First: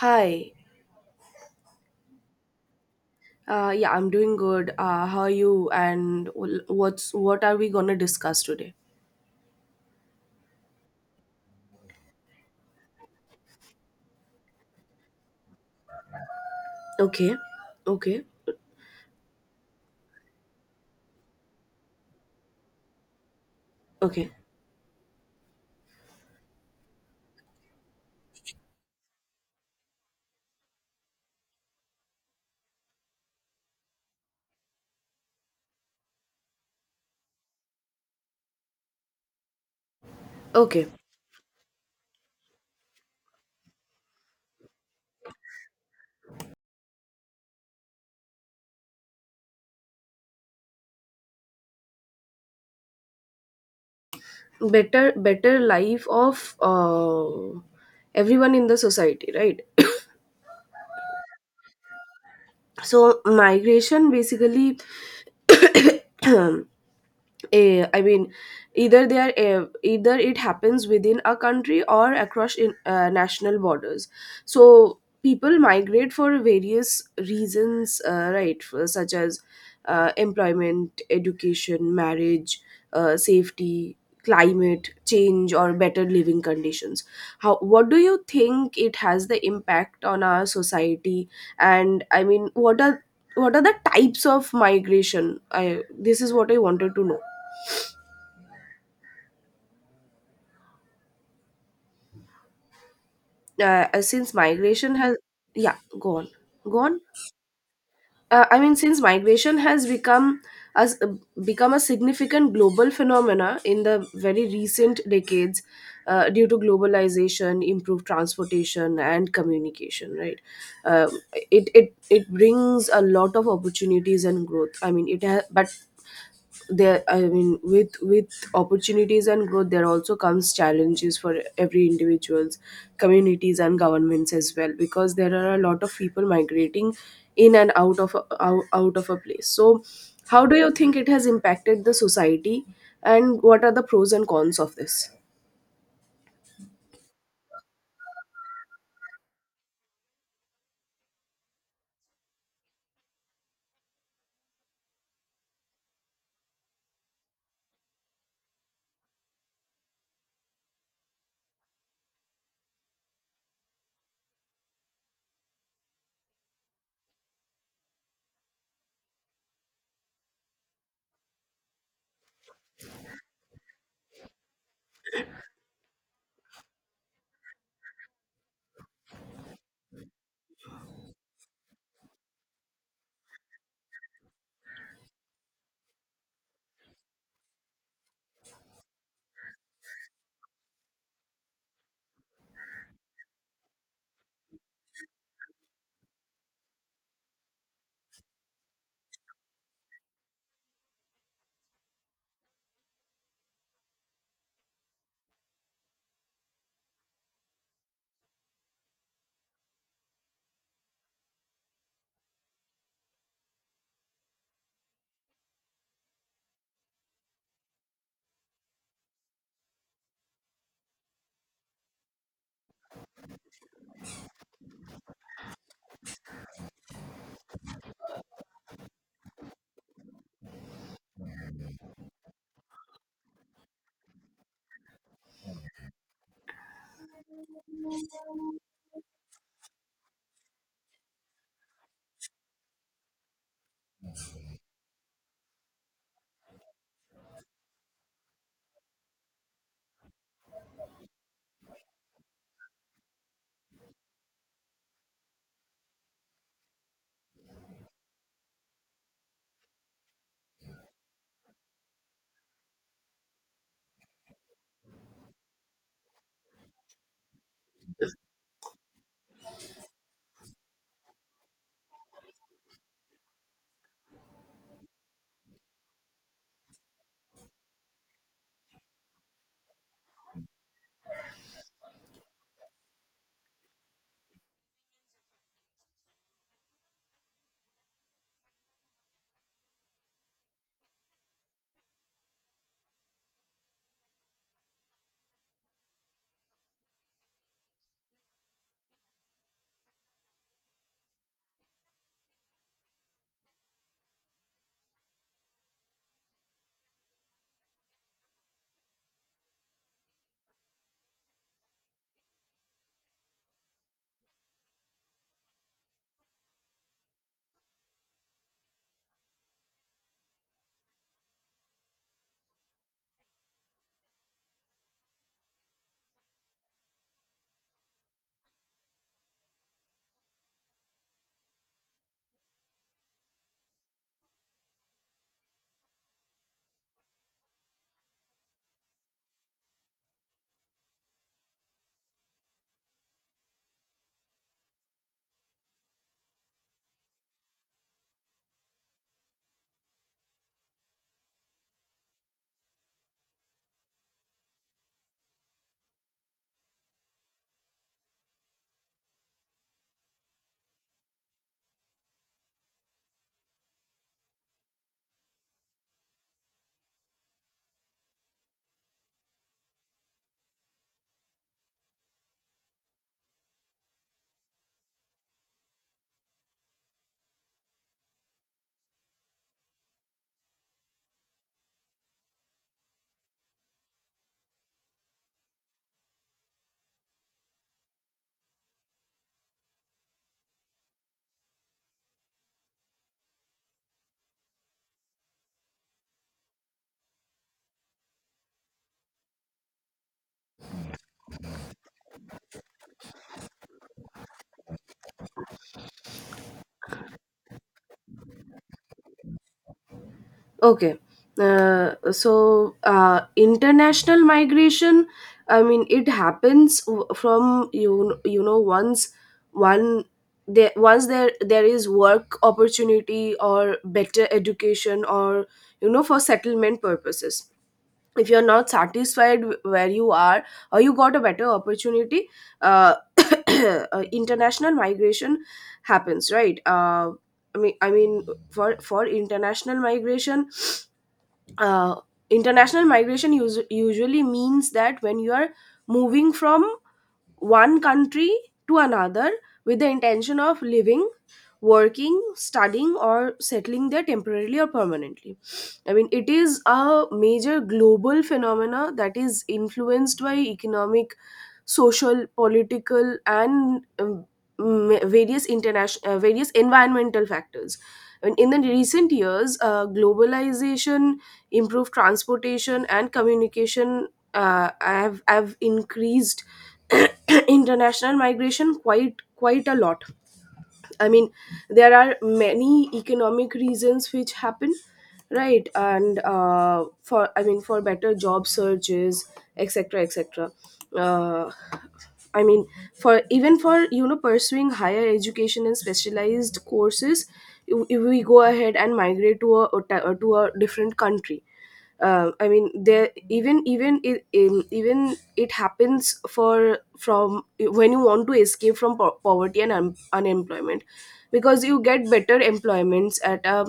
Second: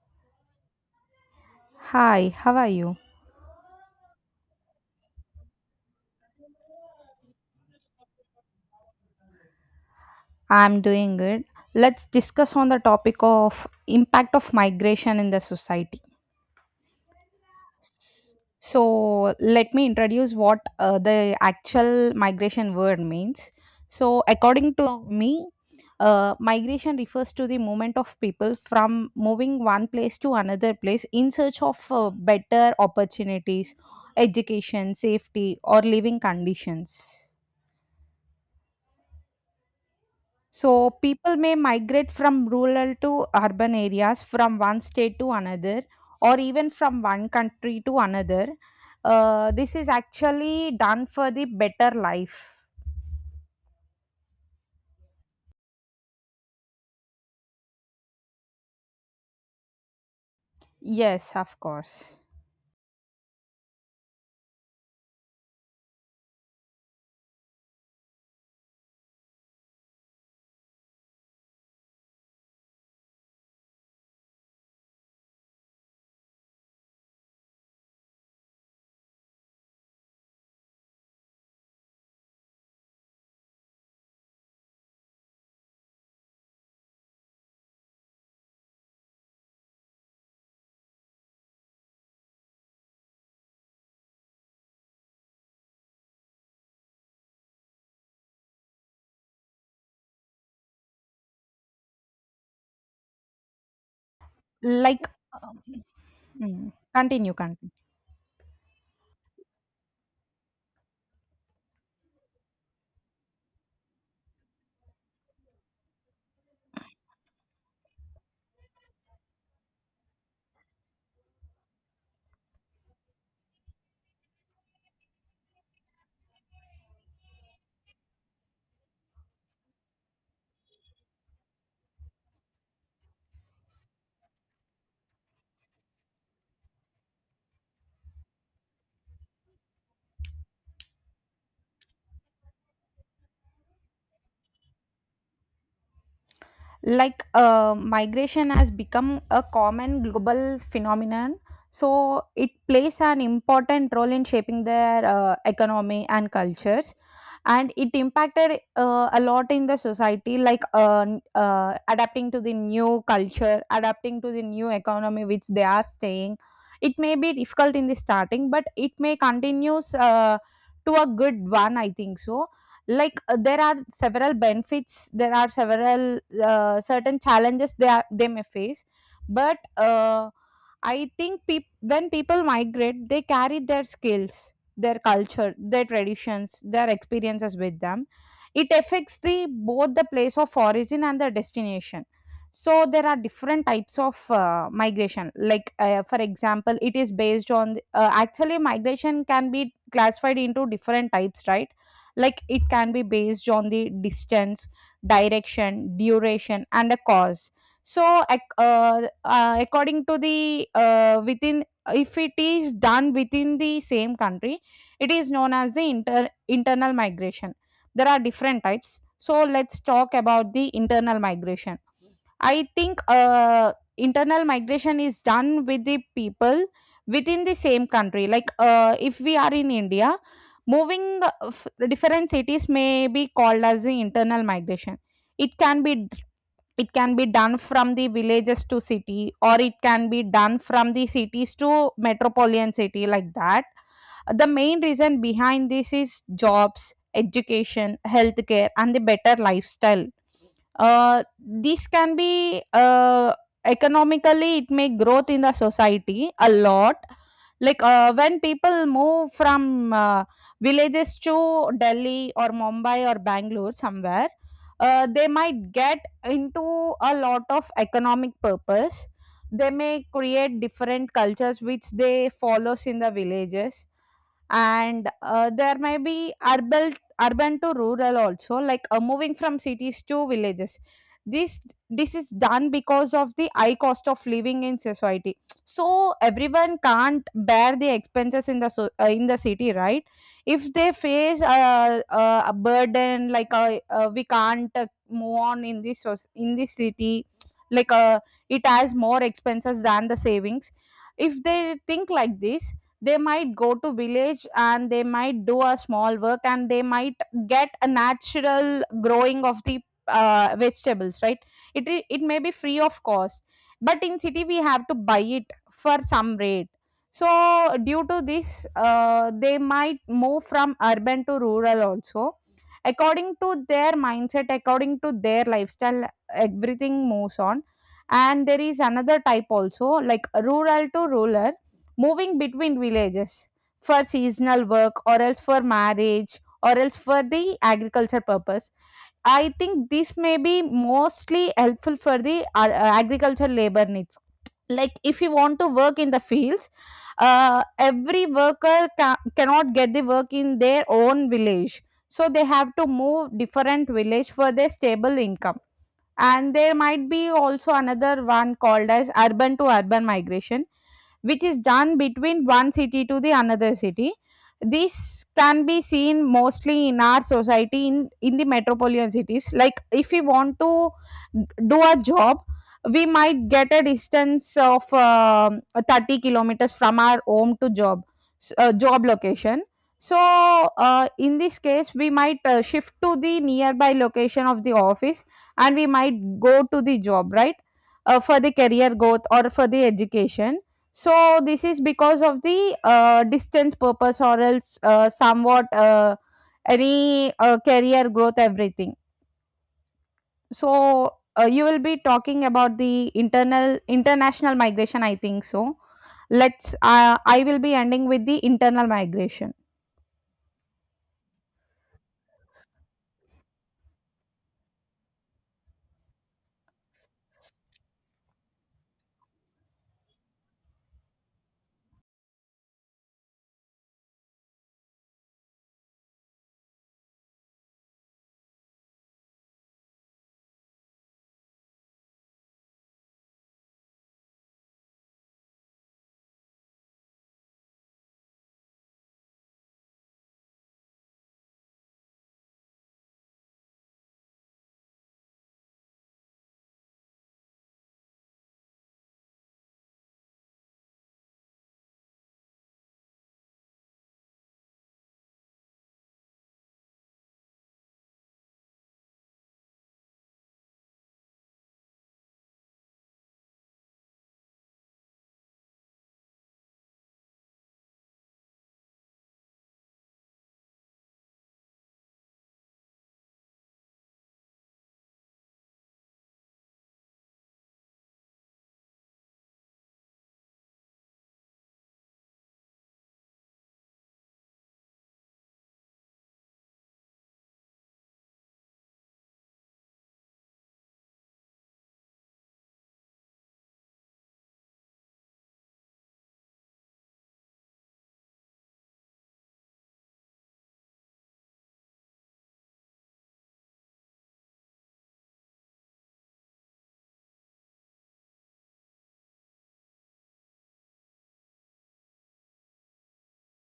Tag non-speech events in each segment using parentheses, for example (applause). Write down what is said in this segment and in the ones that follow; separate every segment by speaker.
Speaker 1: Hi.
Speaker 2: Hi, how are you?
Speaker 1: Yeah, I'm doing good. How are you? And what are we gonna discuss today?
Speaker 2: I'm doing good. Let's discuss on the topic of impact of migration in the society.
Speaker 1: Okay. Okay.
Speaker 2: So, let me introduce what the actual migration word means. So,
Speaker 1: Okay.
Speaker 2: according to me, migration refers to the movement of people from moving one place to another place in search of better opportunities, education, safety, or living conditions.
Speaker 1: Okay.
Speaker 2: So people may migrate from rural to urban areas, from one state to another, or even from one country to another. This is actually done for the better life.
Speaker 1: Better life of everyone in the society, right? (coughs)
Speaker 2: Yes, of course.
Speaker 1: So migration basically (coughs) I mean, either they are eh, either it happens within a country or across national borders. So people migrate for various reasons, right? For, such as employment, education, marriage, safety, climate change, or better living conditions. How? What do you think it has the impact on our society? And I mean, what are the types of migration? I This is what I wanted to know. Since migration
Speaker 2: Like,
Speaker 1: has
Speaker 2: um,
Speaker 1: Yeah, go on. Go on.
Speaker 2: continue, continue.
Speaker 1: Since migration has as become a significant global phenomena in the very recent decades, due to globalization, improved transportation, and communication, right? uh, it brings a lot of opportunities and growth. I mean, it has. But there, I mean, with opportunities and growth, there also comes challenges for every individuals, communities, and governments as well, because there are a lot of people migrating in and out of a place. So how do you think it has impacted the society, and what are the pros and cons of this?
Speaker 2: Like migration has become a common global phenomenon, so it plays an important role in shaping their economy and cultures. And it impacted a lot in the society, like adapting to the new culture, adapting to the new economy which they are staying. It may be difficult in the starting, but it may continues to a good one, I think so. Like there are several benefits, there are several certain challenges they may face. But I think when people migrate, they carry their skills, their culture, their traditions, their experiences with them. It affects the both the place of origin and the destination. So there are different types of migration, like for example, it is based on actually migration can be classified into different types, right? Like it can be based on the distance, direction, duration, and a cause. So, according to the within, if it is done within the same country, it is known as the internal migration. There are different types. So, let's talk about the internal migration. I think internal migration is done with the people within the same country. Like if we are in India, moving different cities may be called as the internal migration. It can be it can be done from the villages to city, or it can be done from the cities to metropolitan city, like that. The main reason behind this is jobs, education, healthcare, and the better lifestyle. uh, this can be Economically, it may growth in the society a lot. Like when people move from villages to Delhi or Mumbai or Bangalore somewhere, they might get into a lot of economic purpose. They may create different cultures which they follows in the villages. And there may be urban to rural also, like moving from cities to villages. this this is done because of the high cost of living in society. So everyone can't bear the expenses in the city, right? If they face a burden, like we can't move on in this in this city. Like it has more expenses than the savings. If they think like this, they might go to village and they might do a small work, and they might get a natural growing of the vegetables, right? it it may be free of cost, but in city we have to buy it for some rate. So due to this, they might move from urban to rural also, according to their mindset, according to their lifestyle, everything moves on. And there is another type also, like rural to rural, moving between villages for seasonal work or else for marriage or else for the agriculture purpose. I think this may be mostly helpful for the agriculture labor needs. Like if you want to work in the fields, every worker cannot get the work in their own village, so they have to move different village for their stable income. And there might be also another one called as urban to urban migration, which is done between one city to the another city. This can be seen mostly in our society in the metropolitan cities. Like if we want to do a job, we might get a distance of 30 kilometers from our home to job location. So in this case, we might shift to the nearby location of the office, and we might go to the job, right? For the career growth or for the education. So this is because of the distance purpose, or else somewhat any career growth, everything. So you will be talking about the internal international migration, I think so. Let's I will be ending with the internal migration.
Speaker 1: Okay. So international migration, I mean, it happens from, one once there is work opportunity or better education, or you know for settlement purposes. If you're not satisfied where you are, or you got a better opportunity, uh, (coughs) (clears throat) international migration happens, right? I mean, for international migration, uh, international migration usually means that when you are moving from one country to another with the intention of living, working, studying, or settling there temporarily or permanently. I mean, it is a major global phenomena that is influenced by economic, social, political, and various environmental factors. And in the recent years, globalization, improved transportation, and communication have increased (clears throat) international migration quite a lot. I mean, there are many economic reasons which happen, right? And for, I mean, for better job searches, etc., etc. Uh, I mean, for, even for, you know, pursuing higher education and specialized courses, if we go ahead and migrate to a different country. I mean, there even it happens for from when you want to escape from poverty and unemployment, because you get better employments at a,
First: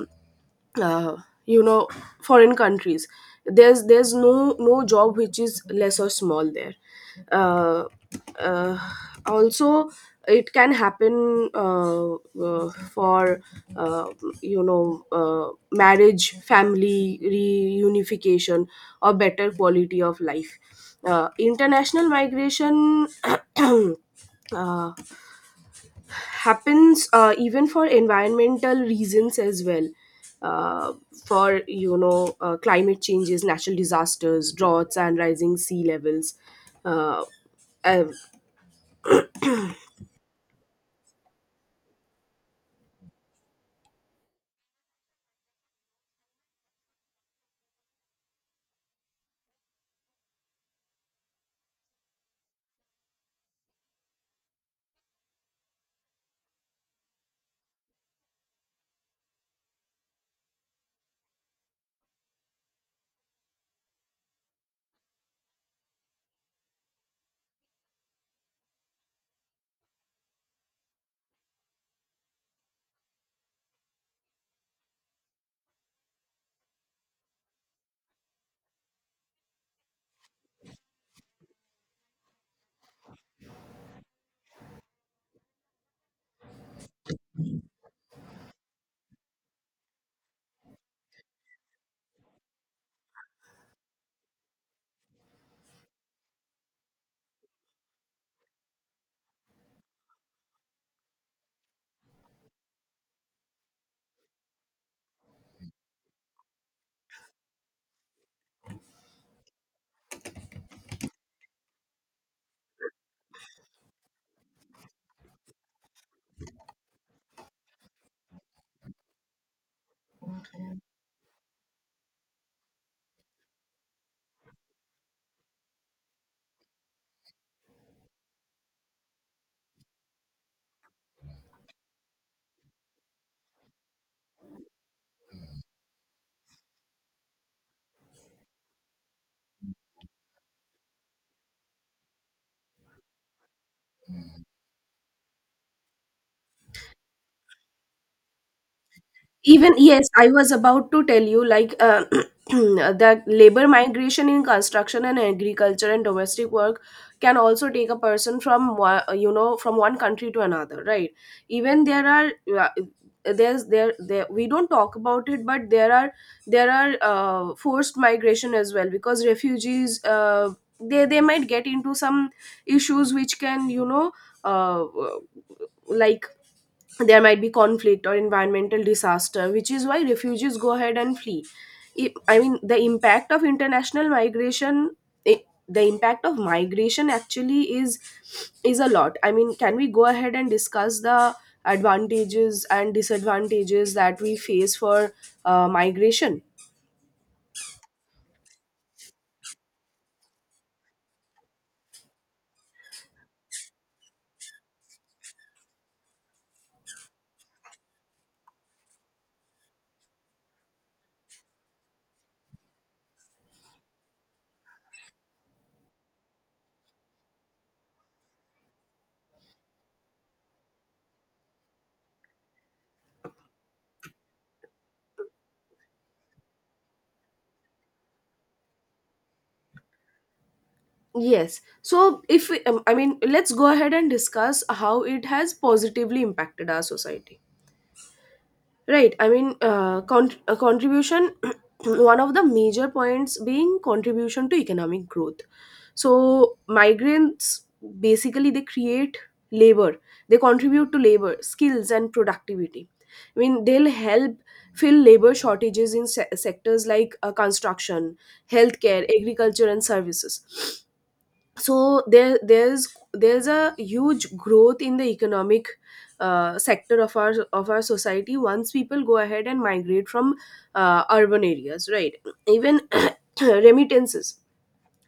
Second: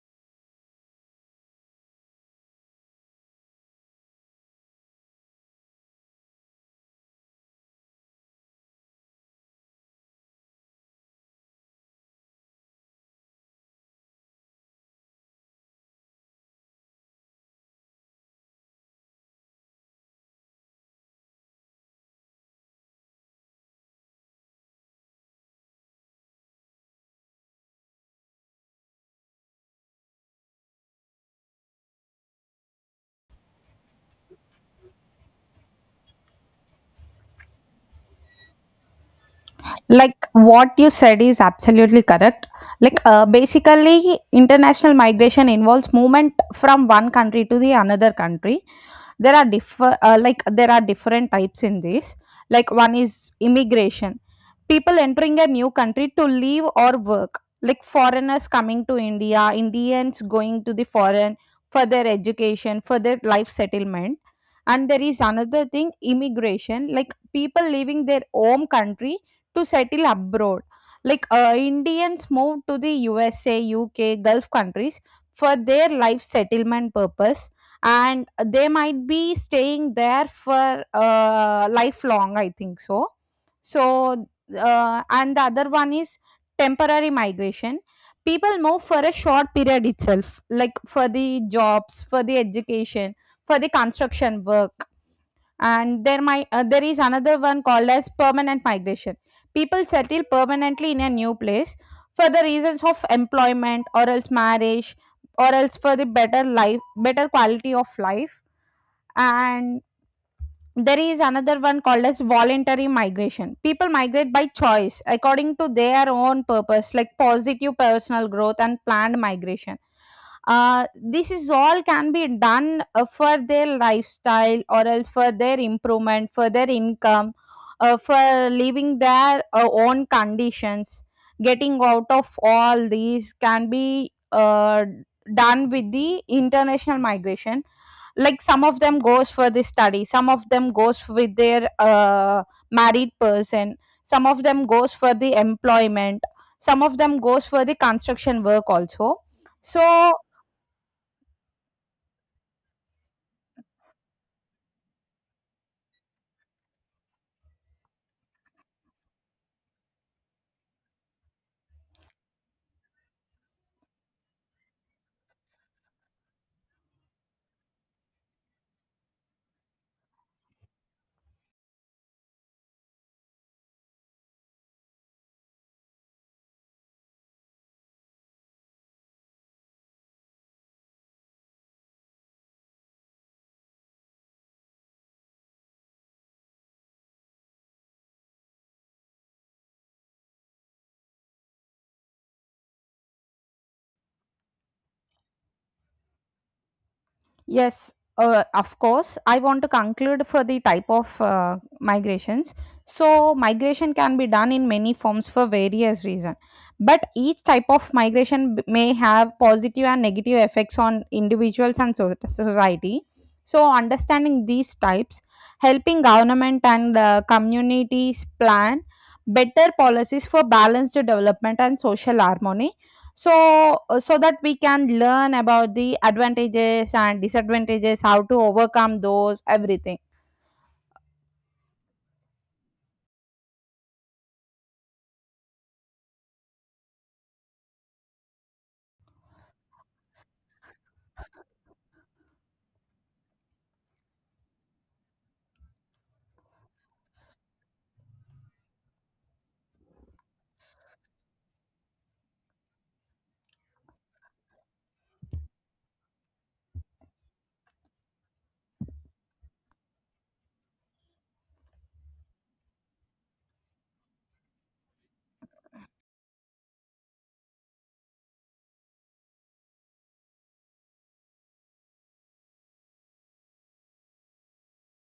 Speaker 1: uh, you know, foreign countries. There's no job which is less or small there. uh, uh, Also, it can happen for, uh, you know, marriage, family reunification, or better quality of life. International migration (clears throat) uh, happens even for environmental reasons as well, uh, for, you know, climate changes, natural disasters, droughts, and rising sea levels. uh, uh,
Speaker 2: Like what you said is absolutely correct. Like basically international migration involves movement from one country to the another country. There are different types in this. Like one is immigration, people entering a new country to live or work, like foreigners coming to India, Indians going to the foreign for their education, for their life settlement. And there is another thing, immigration, like people leaving their home country to settle abroad. Like Indians moved to the USA, UK, Gulf countries for their life settlement purpose, and they might be staying there for lifelong. I think so. So, and the other one is temporary migration. People move for a short period itself, like for the jobs, for the education, for the construction work. And there might There is another one called as permanent migration, people settle permanently in a new place for the reasons of employment or else marriage or else for the better life, better quality of life. And there is another one called as voluntary migration. People migrate by choice according to their own purpose, like positive personal growth and planned migration. This is all can be done for their lifestyle or else for their improvement, for their income, for living their own conditions. Getting out of all these can be done with the international migration, like some of them goes for the study, some of them goes with their married person, some of them goes for the employment, some of them goes for the construction work also.
Speaker 1: Even, yes,
Speaker 2: So
Speaker 1: I was about to tell you, like, (clears throat) that labor migration in construction and agriculture and domestic work can also take a person from you know from one country to another, right? Even there are, uh, there, we don't talk about it, but there are forced migration as well, because refugees, they might get into some issues which can, you know, uh, like, there might be conflict or environmental disaster, which is why refugees go ahead and flee. I mean, the impact of international migration, i- the impact of migration actually is a lot. I mean, can we go ahead and discuss the advantages and disadvantages that we face for, migration?
Speaker 2: yes, of course. I want to conclude for the type of migrations. So, migration can be done in many forms for various reasons, but each type of migration may have positive and negative effects on individuals and society. So, understanding these types, helping government and communities plan better policies for balanced development and social harmony, so that we can learn about the advantages and disadvantages, how to overcome those, everything.
Speaker 1: Yes. So, if we, I mean, let's go ahead and discuss how it has positively impacted our society. Right. I mean, contribution, (clears throat) one of the major points being contribution to economic growth. So, migrants basically they create labor, they contribute to labor, skills, and productivity. I mean, they'll help fill labor shortages in sectors like, construction, healthcare, agriculture, and services. So there's a huge growth in the economic, sector of our society once people go ahead and migrate from urban areas, right? Even (clears throat) remittances,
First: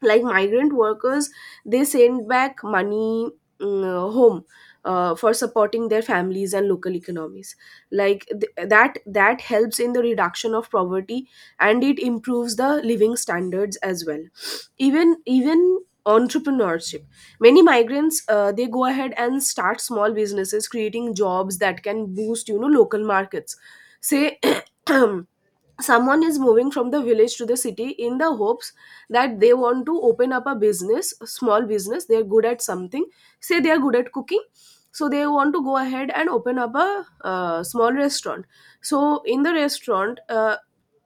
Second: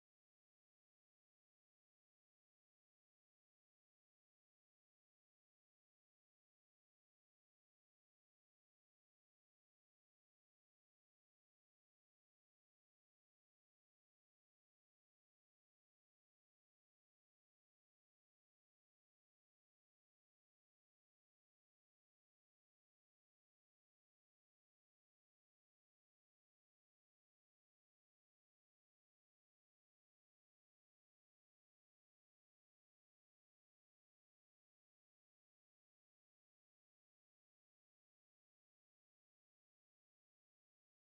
Speaker 1: like migrant workers, they send back money, home, for supporting their families and local economies. Like that helps in the reduction of poverty, and it improves the living standards as well. Even entrepreneurship, many migrants, they go ahead and start small businesses, creating jobs that can boost, you know, local markets. Say (clears throat) someone is moving from the village to the city in the hopes that they want to open up a business, a small business. They're good at something. Say they are good at cooking, so they want to go ahead and open up a, small restaurant. So in the restaurant,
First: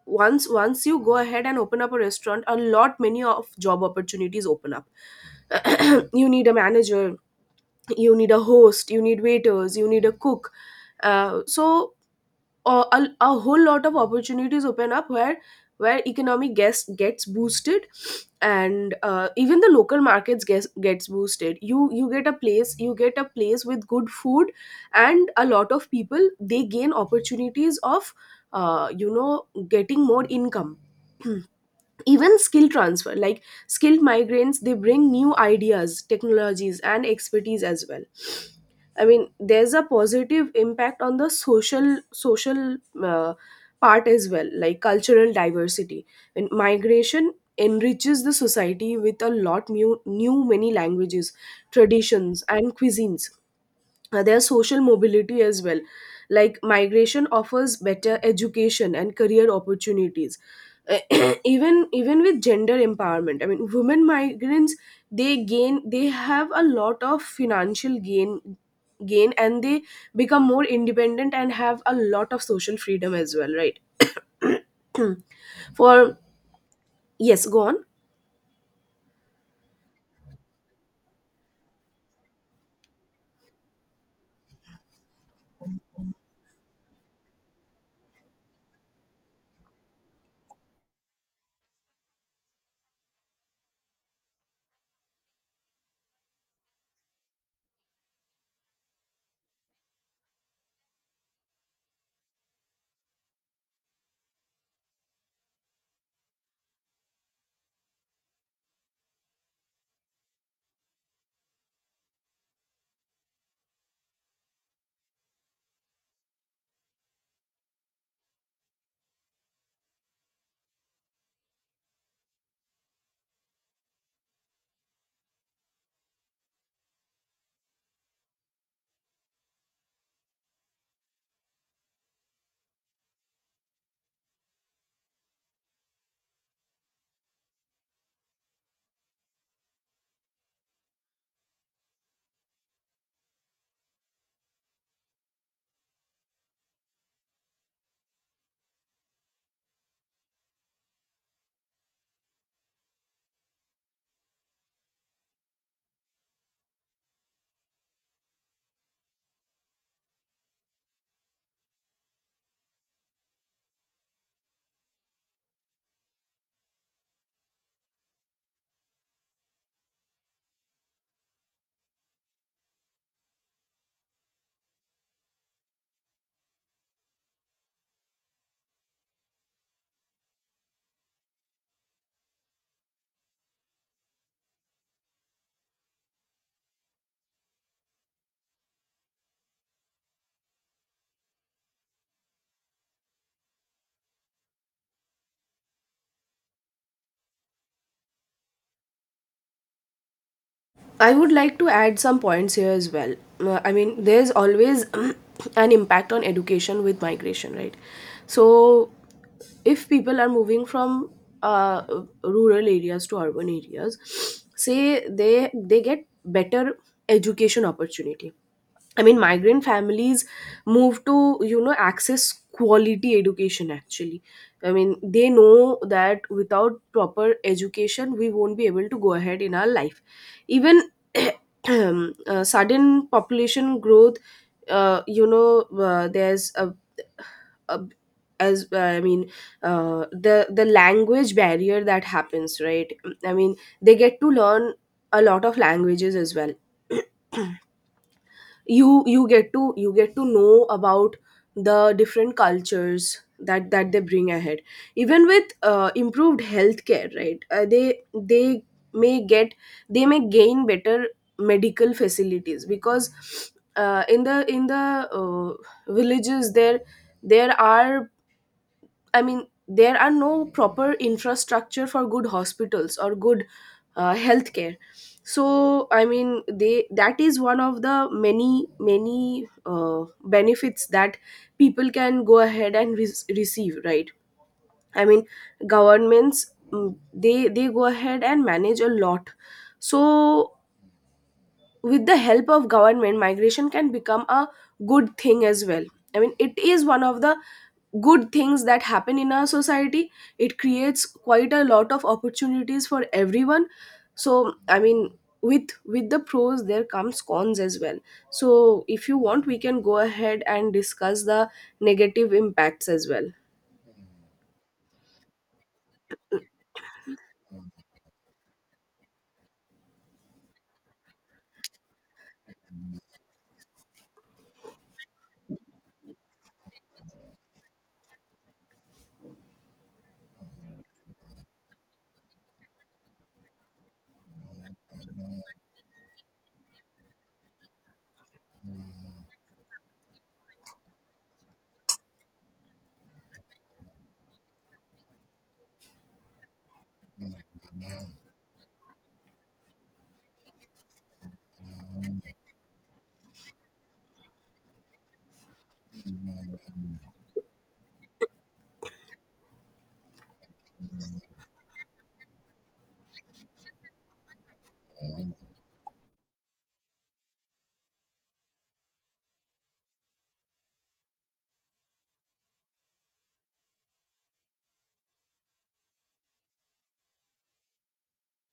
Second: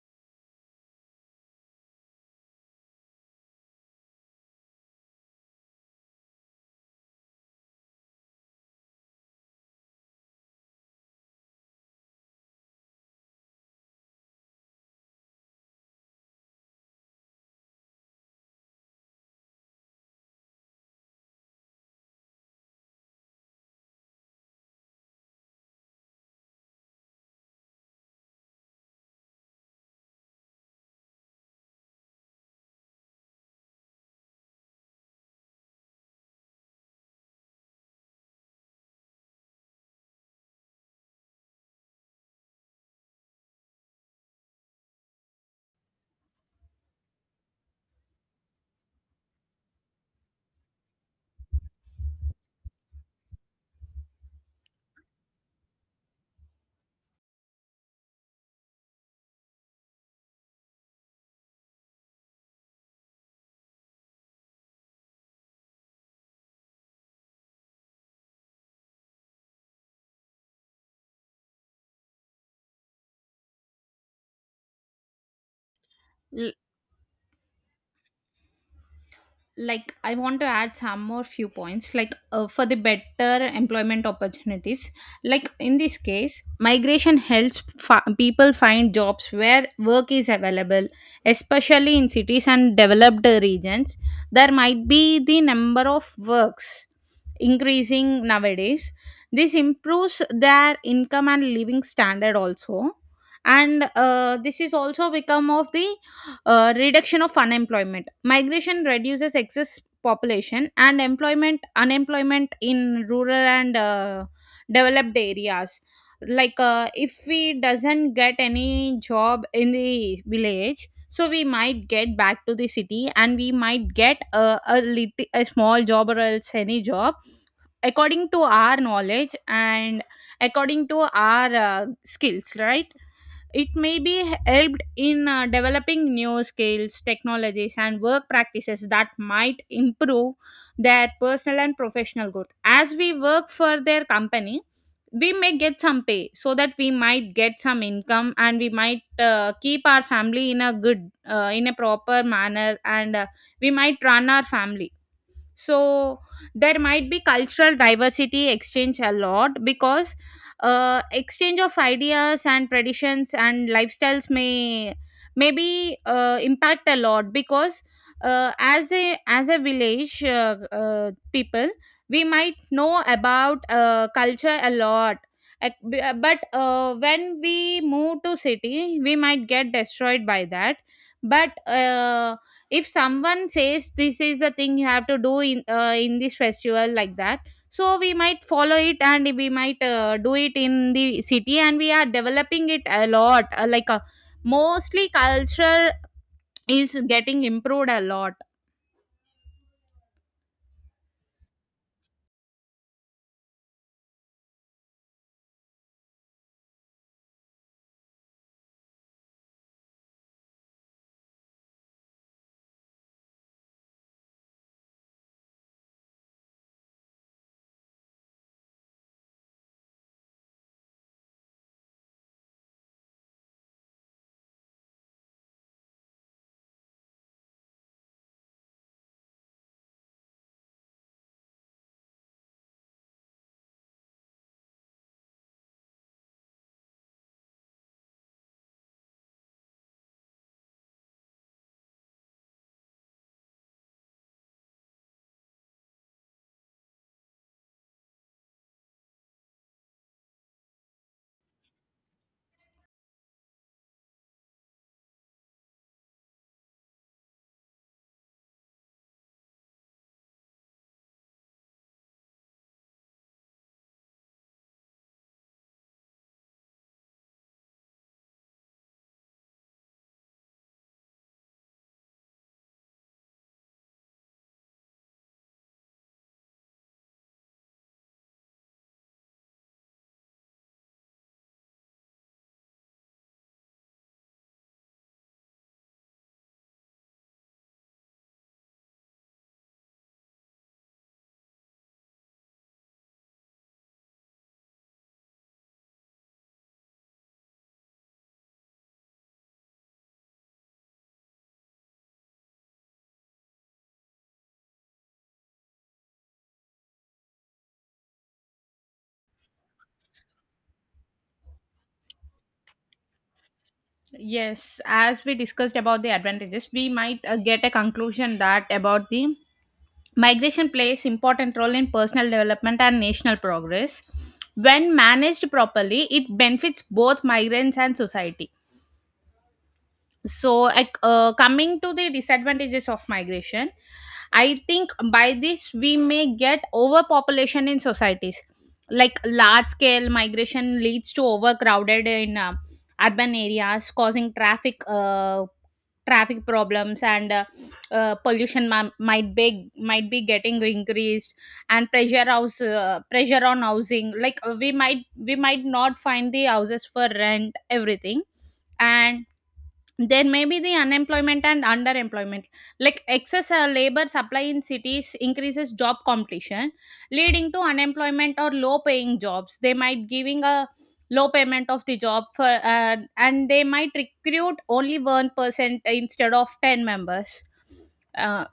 Speaker 1: once you go ahead and open up a restaurant, a lot many of job opportunities open up. (clears throat) You need a manager, you need a host, you need waiters, you need a cook. uh, so a a, whole lot of opportunities open up, where economic guess gets boosted. And even the local markets gets boosted. You get a place, you get a place with good food. And a lot of people, they gain opportunities of, you know, getting more income. (clears throat) Even skill transfer, like skilled migrants, they bring new ideas, technologies, and expertise as well. I mean, there's a positive impact on the social, uh, part as well, like cultural diversity. And migration enriches the society with a lot, new many languages, traditions, and cuisines. Their social mobility as well. Like migration offers better education and career opportunities. (clears throat) Even with gender empowerment, I mean, women migrants, they have a lot of financial gain, and they become more independent, and have a lot of social freedom as well, right? For.
Speaker 2: L-
Speaker 1: Yes, go on.
Speaker 2: like I want to add some more few points, like for the better employment opportunities, like in this case migration helps people find jobs where work is available, especially in cities and developed regions. There might be the number of works increasing nowadays. This improves their income and living standard also. And this is also become of the reduction of unemployment. Migration reduces excess population and employment unemployment in rural and developed areas. Like if we doesn't get any job in the village, so we might get back to the city and we might get a small job or else any job, according to our knowledge and according to our skills, right? It may be helped in developing new skills, technologies, and work practices that might improve their personal and professional growth, as we work for their company, we may get some pay so that we might get some income, and we might keep our family in a good in a proper manner, and we might run our family. So there might be cultural diversity exchange a lot, because exchange of ideas and traditions and lifestyles maybe impact a lot, because as a village people, we might know about culture a lot. But when we move to city, we might get destroyed by that. But if someone says this is the thing you have to do in this festival, like that, so we might follow it and we might do it in the city, and we are developing it a lot, like mostly culture is getting improved a lot.
Speaker 1: I would like to add some points here as well. I mean, there's always (clears throat) an impact on education with migration, right? So, if people are moving from, uh, rural areas to urban areas, (sniffs) say they get better education opportunity. I mean, migrant families move to, you know, access quality education actually. I mean, they know that without proper education, we won't be able to go ahead in our life. Even (coughs) (clears throat) sudden population growth. You know, there's a as, I mean, the language barrier that happens, right? I mean, they get to learn a lot of languages as well. (coughs) (clears throat) You get to know about the different cultures that they bring ahead. Even with, improved healthcare, right? May get they may gain better medical facilities, because in the villages, there are I mean, there are no proper infrastructure for good hospitals or good, healthcare. So I mean, they that is one of the many benefits that people can go ahead and receive, right? I mean, governments, they go ahead and manage a lot. So with the help of government, migration can become a good thing as well. I mean, it is one of the good things that happen in our society. It creates quite a lot of opportunities for everyone. So I mean, with with the pros, there comes cons as well. So if you want, we can go ahead and discuss the negative impacts as well.
Speaker 2: Yes, as we discussed about the advantages, we might get a conclusion that about the migration plays important role in personal development and national progress. When managed properly, it benefits both migrants and society. So like coming to the disadvantages of migration, I think by this we may get overpopulation in societies, like large scale migration leads to overcrowded in urban areas, causing traffic problems, and pollution might be getting increased, and pressure on housing, like we might not find the houses for rent, everything. And there may be the unemployment and underemployment. Like excess labor supply in cities increases job competition, leading to unemployment or low paying jobs. They might giving a low payment of the job for and they might recruit only one person instead of 10 members. Uh,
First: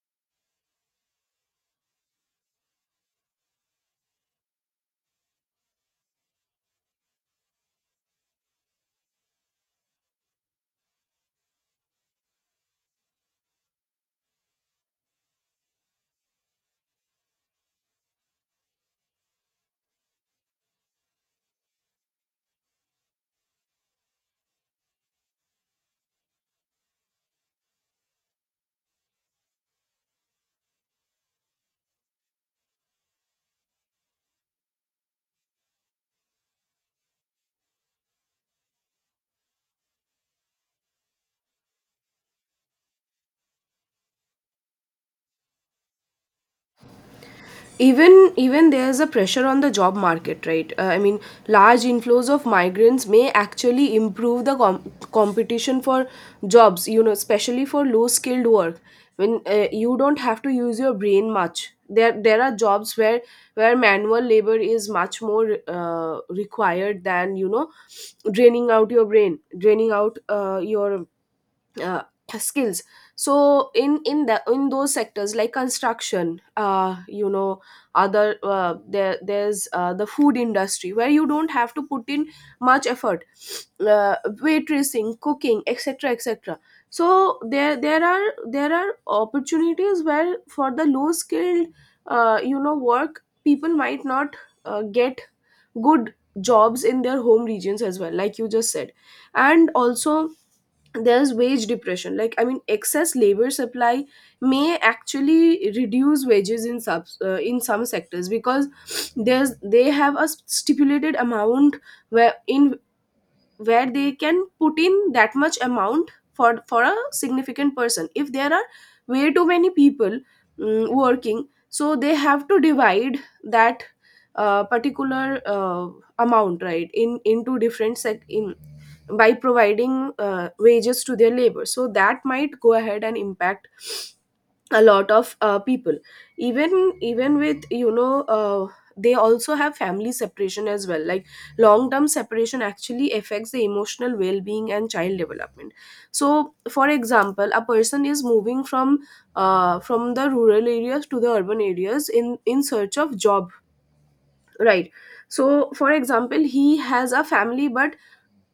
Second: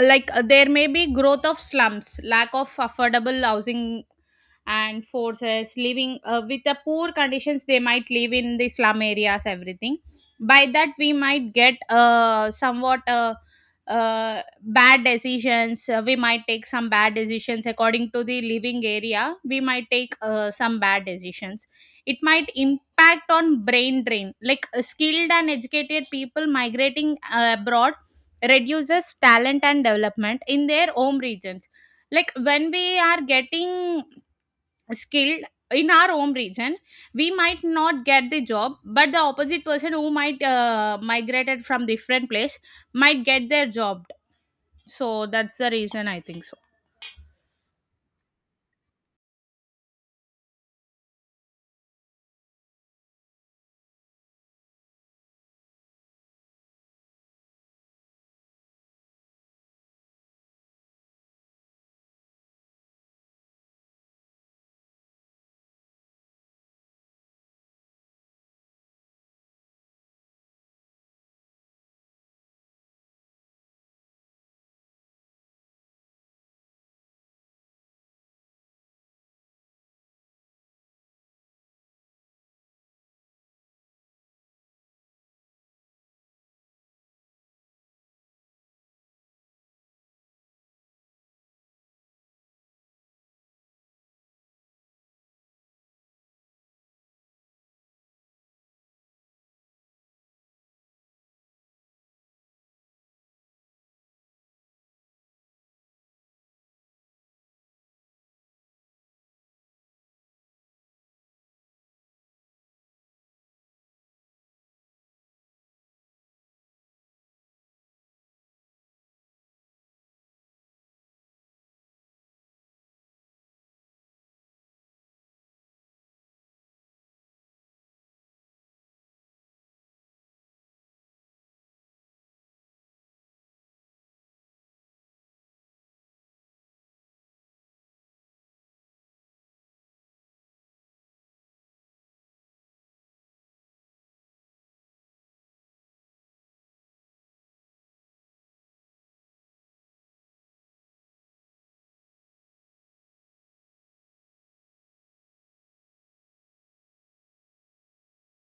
Speaker 2: like there may be growth of slums, lack of affordable housing and forces living with the poor conditions, they might live in the slum areas, everything. By that we might get somewhat bad decisions we might take some bad decisions, according to the living area, we might take some bad decisions. It might impact on brain drain, like skilled and educated people migrating abroad reduces talent and development in their home regions. Like when we are getting skilled in our home region, we might not get the job, but the opposite person who might migrated from different place might get their job. So that's the reason, I think so.
Speaker 1: Even there's a pressure on the job market, right? I mean, large inflows of migrants may actually improve the competition for jobs, you know, especially for low skilled work. When you don't have to use your brain much, there are jobs where manual labor is much more, required than, you know, draining out your brain, draining out, your uh, skills. So in those sectors like construction, you know, other, there's, the food industry, where you don't have to put in much effort. uh, Waitressing, cooking, etc, etc. So there are opportunities where, for the low skilled, you know, work, people might not, get good jobs in their home regions as well, like you just said. And also, there's wage depression, like, I mean, excess labor supply may actually reduce wages in subs in some sectors, because there's they have a stipulated amount, where in where they can put in that much amount for, a significant person, if there are way too many people, working, so they have to Divide that particular amount, right, in into different sec in by providing wages to their labor, so that might go ahead and impact a lot of people, even with you know they also have family separation as well, like long term separation actually affects the emotional well being and child development. So for example, a person is moving from the rural areas to the urban areas in search of job, right? So for example, he has a family but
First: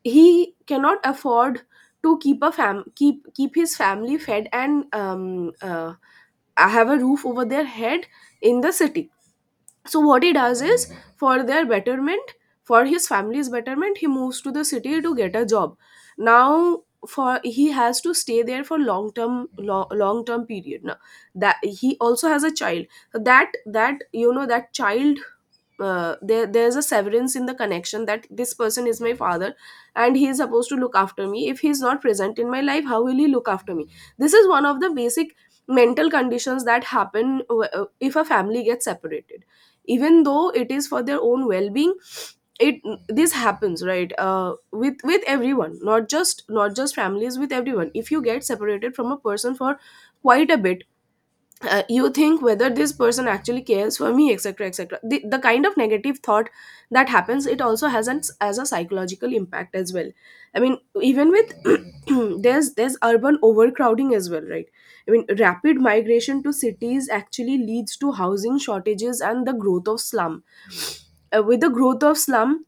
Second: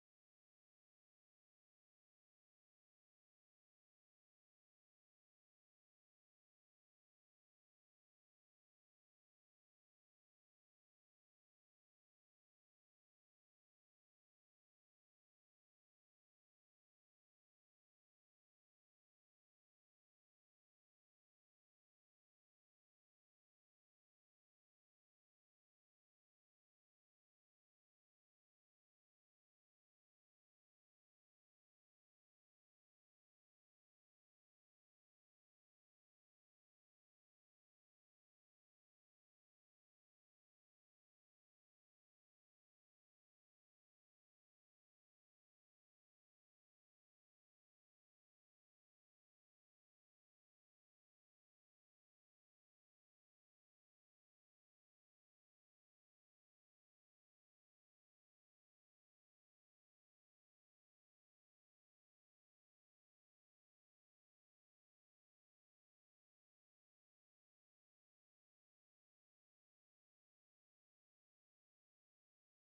Speaker 1: he cannot afford to keep his family fed and have a roof over their head in the city. So what he does is for their betterment, for his family's betterment, he moves to the city to get a job. Now, for he has to stay there for long term period. Now that he also has a child, so that that child, there's a severance in the connection that this person is my father and he is supposed to look after me. If he is not present in my life, how will he look after me? This is one of the basic mental conditions that happen if a family gets separated, even though it is for their own well-being. It, this happens right with everyone not just not just families, with everyone, if you get separated from a person for quite a bit, you think whether this person actually cares for me, etc etc. The kind of negative thought that happens, it also has an as a psychological impact as well. I mean, even with (clears throat) there's urban overcrowding as well, right? I mean, rapid migration to cities actually leads to housing shortages and the growth of slum. With the growth of slum,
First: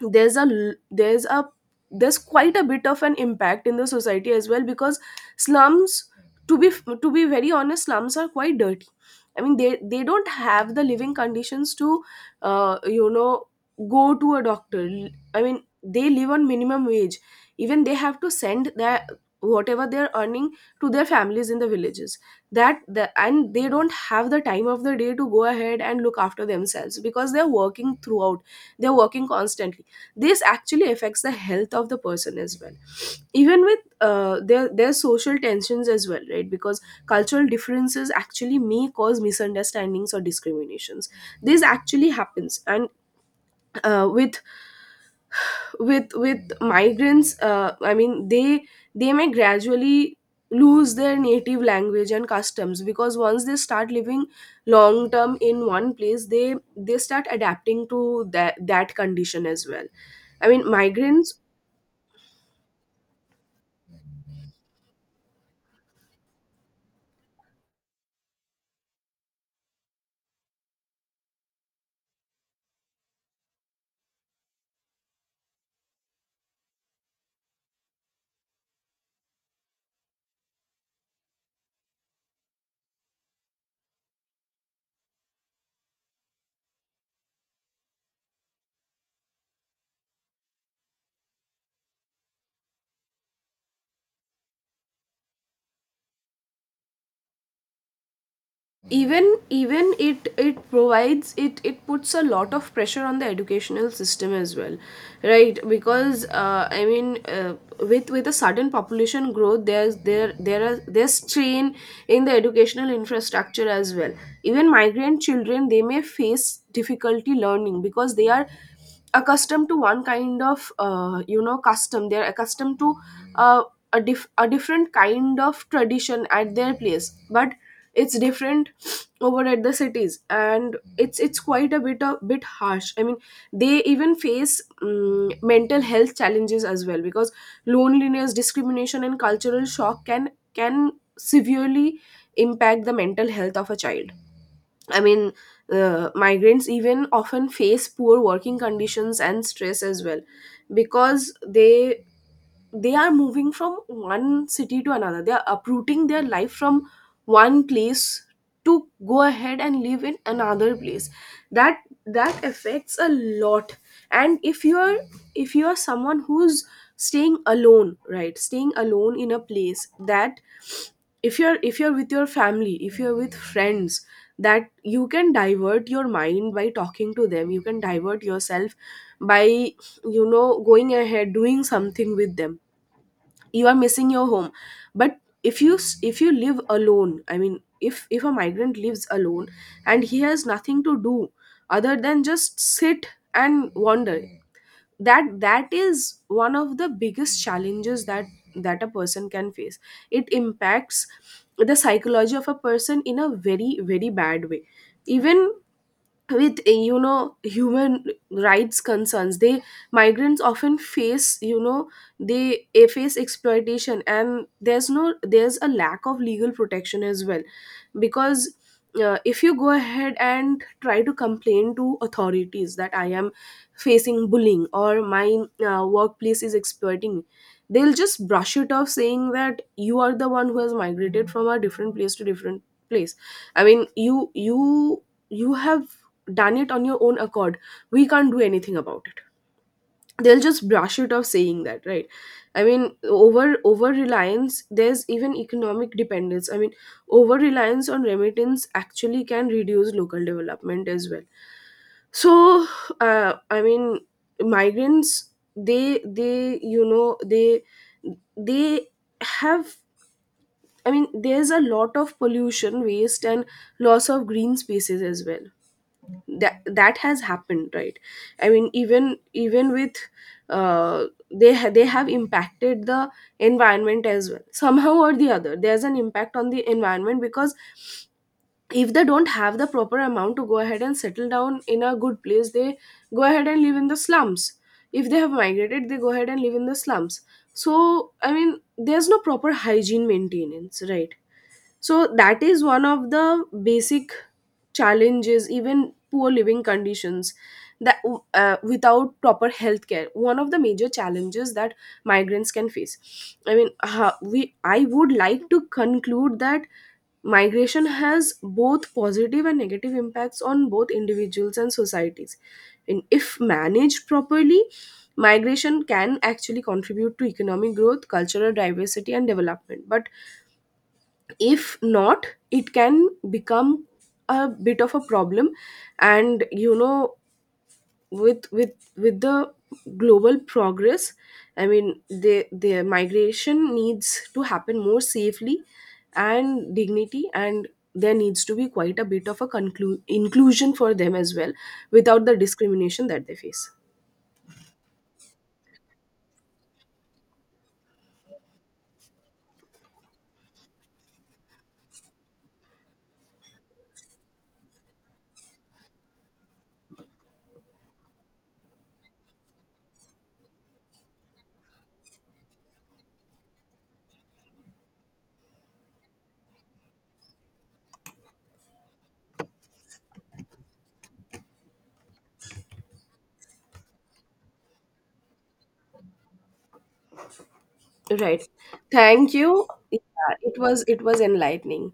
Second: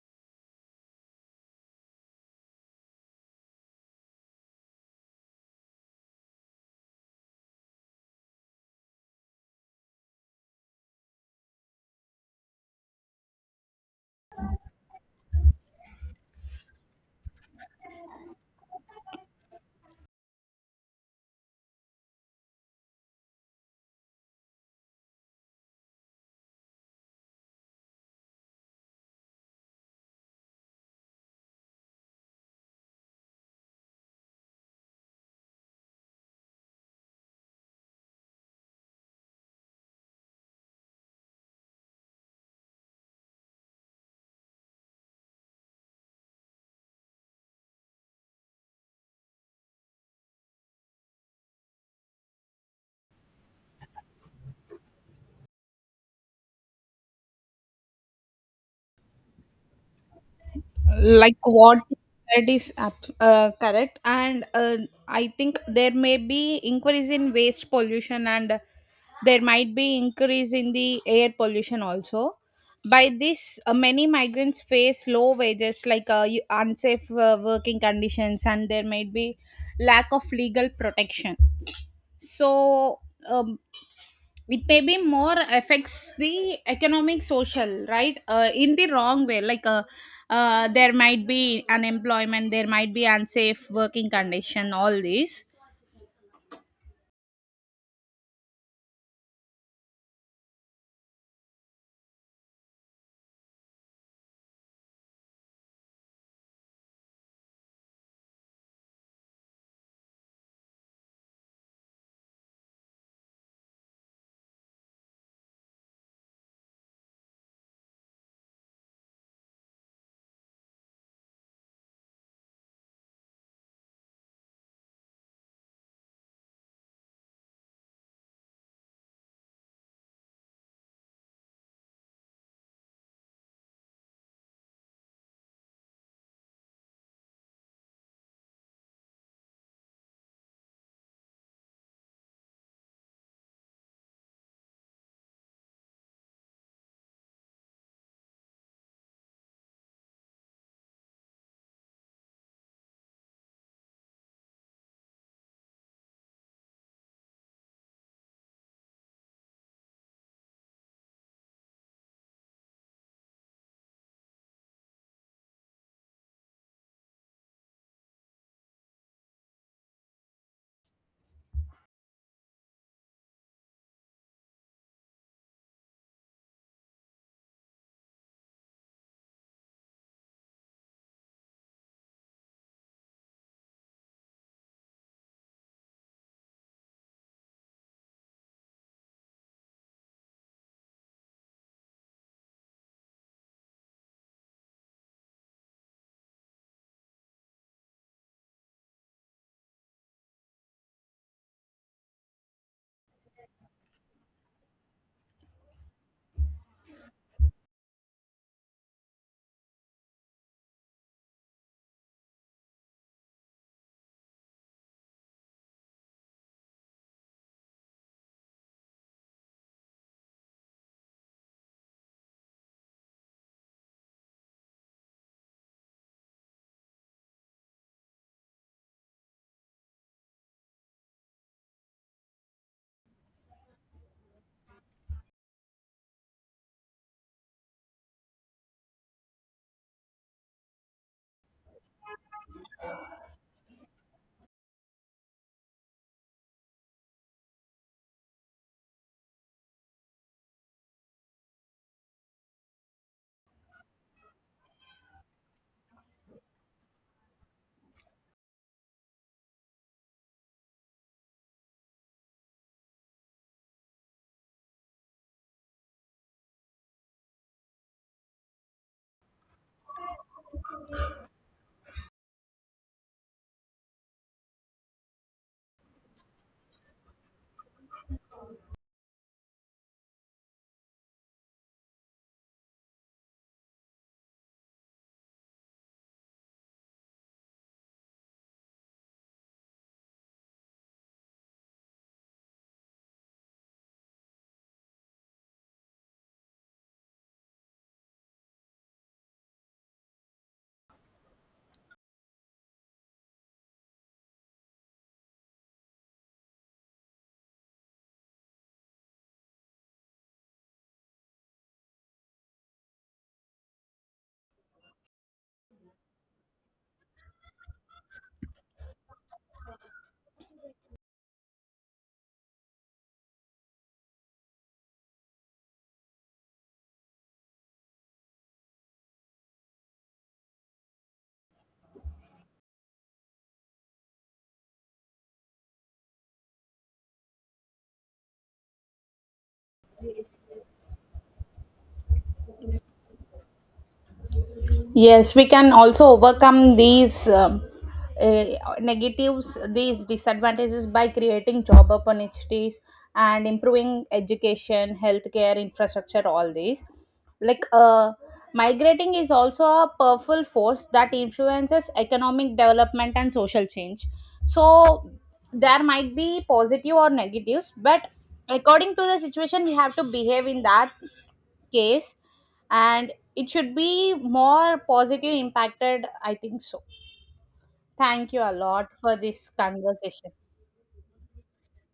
Speaker 1: there's a l- there's a there's quite a bit of an impact in the society as well because slums, to be very honest, slums are quite dirty. I mean, they don't have the living conditions to you know, go to a doctor. I mean, they live on minimum wage. Even they have to send their, whatever they're earning, to their families in the villages. And they don't have the time of the day to go ahead and look after themselves because they're working throughout, they're working constantly. This actually affects the health of the person as well. Even with their social tensions as well, right? Because cultural differences actually may cause misunderstandings or discriminations. This actually happens. And with with migrants, I mean, they may gradually lose their native language and customs because once they start living long term in one place, they start adapting to that condition as well. I mean, migrants,
Speaker 2: Like what you said is correct, and I think there may be increase in waste pollution, and there might be increase in the air pollution also. By this many migrants face low wages, like unsafe working conditions, and there might be lack of legal protection. So um, it may be more affects the economic social, right? In the wrong way, like there might be unemployment, there might be unsafe working condition, all these.
Speaker 1: even even it it provides it it puts a lot of pressure on the educational system as well, right? Because I mean, with a sudden population growth, there's strain in the educational infrastructure as well. Even migrant children, they may face difficulty learning because they are accustomed to one kind of you know, custom. They're accustomed to uh, a different kind of tradition at their place, but it's different over at the cities, and it's it's quite a bit harsh. I mean, they even face mental health challenges as well because loneliness, discrimination and cultural shock can severely impact the mental health of a child. I mean, migrants even often face poor working conditions and stress as well because they are moving from one city to another. They are uprooting their life from one place to go ahead and live in another place. That, that affects a lot. And if you're, if you're someone who's staying alone, right, staying alone in a place, that if you're, if you're with your family, if you're with friends, that you can divert your mind by talking to them, you can divert yourself by you know, going ahead doing something with them. You are missing your home. But if you if you live alone, I mean, if a migrant lives alone and he has nothing to do other than just sit and wander, that is one of the biggest challenges that, that a person can face. It impacts the psychology of a person in a very very bad way. Even with you know, human rights concerns, they, migrants often face, you know, they face exploitation and there's no there's a lack of legal protection as well because if you go ahead and try to complain to authorities that I am facing bullying or my workplace is exploiting me, they'll just brush it off saying that you are the one who has migrated from a different place to different place. I mean, you have done it on your own accord, we can't do anything about it. They'll just brush it off saying that, right? I mean, over over reliance there's even economic dependence, I mean, over reliance on remittance actually can reduce local development as well. So I mean, migrants, they, they have, I mean, there's a lot of pollution, waste and loss of green spaces as well. That has happened, right? I mean, even with uh, they have impacted the environment as well, somehow or the other there's an impact on the environment because if they don't have the proper amount to go ahead and settle down in a good place, they go ahead and live in the slums. If they have migrated, they go ahead and live in the slums. So I mean, there's no proper hygiene maintenance, right? So that is one of the basic challenges, even poor living conditions that without proper health care. One of the major challenges that migrants can face. I mean, we I would like to conclude that migration has both positive and negative impacts on both individuals and societies. And if managed properly, migration can actually contribute to economic growth, cultural diversity, and development. But if not, it can become a bit of a problem. And you know, with with the global progress, I mean, the migration needs to happen more safely and dignity, and there needs to be quite a bit of a inclusion for them as well, without the discrimination that they face.
Speaker 2: Yes, we can also overcome these uh, negatives, these disadvantages by creating job opportunities and improving education, healthcare, infrastructure, all these. Like migrating is also a powerful force that influences economic development and social change. So there might be positive or negatives, but according to the situation, we have to behave in that case, and it should be more positive impacted, I think so. Thank you
Speaker 1: Right.
Speaker 2: a lot for
Speaker 1: Thank
Speaker 2: this
Speaker 1: you.
Speaker 2: conversation.
Speaker 1: Yeah, it was, it was enlightening.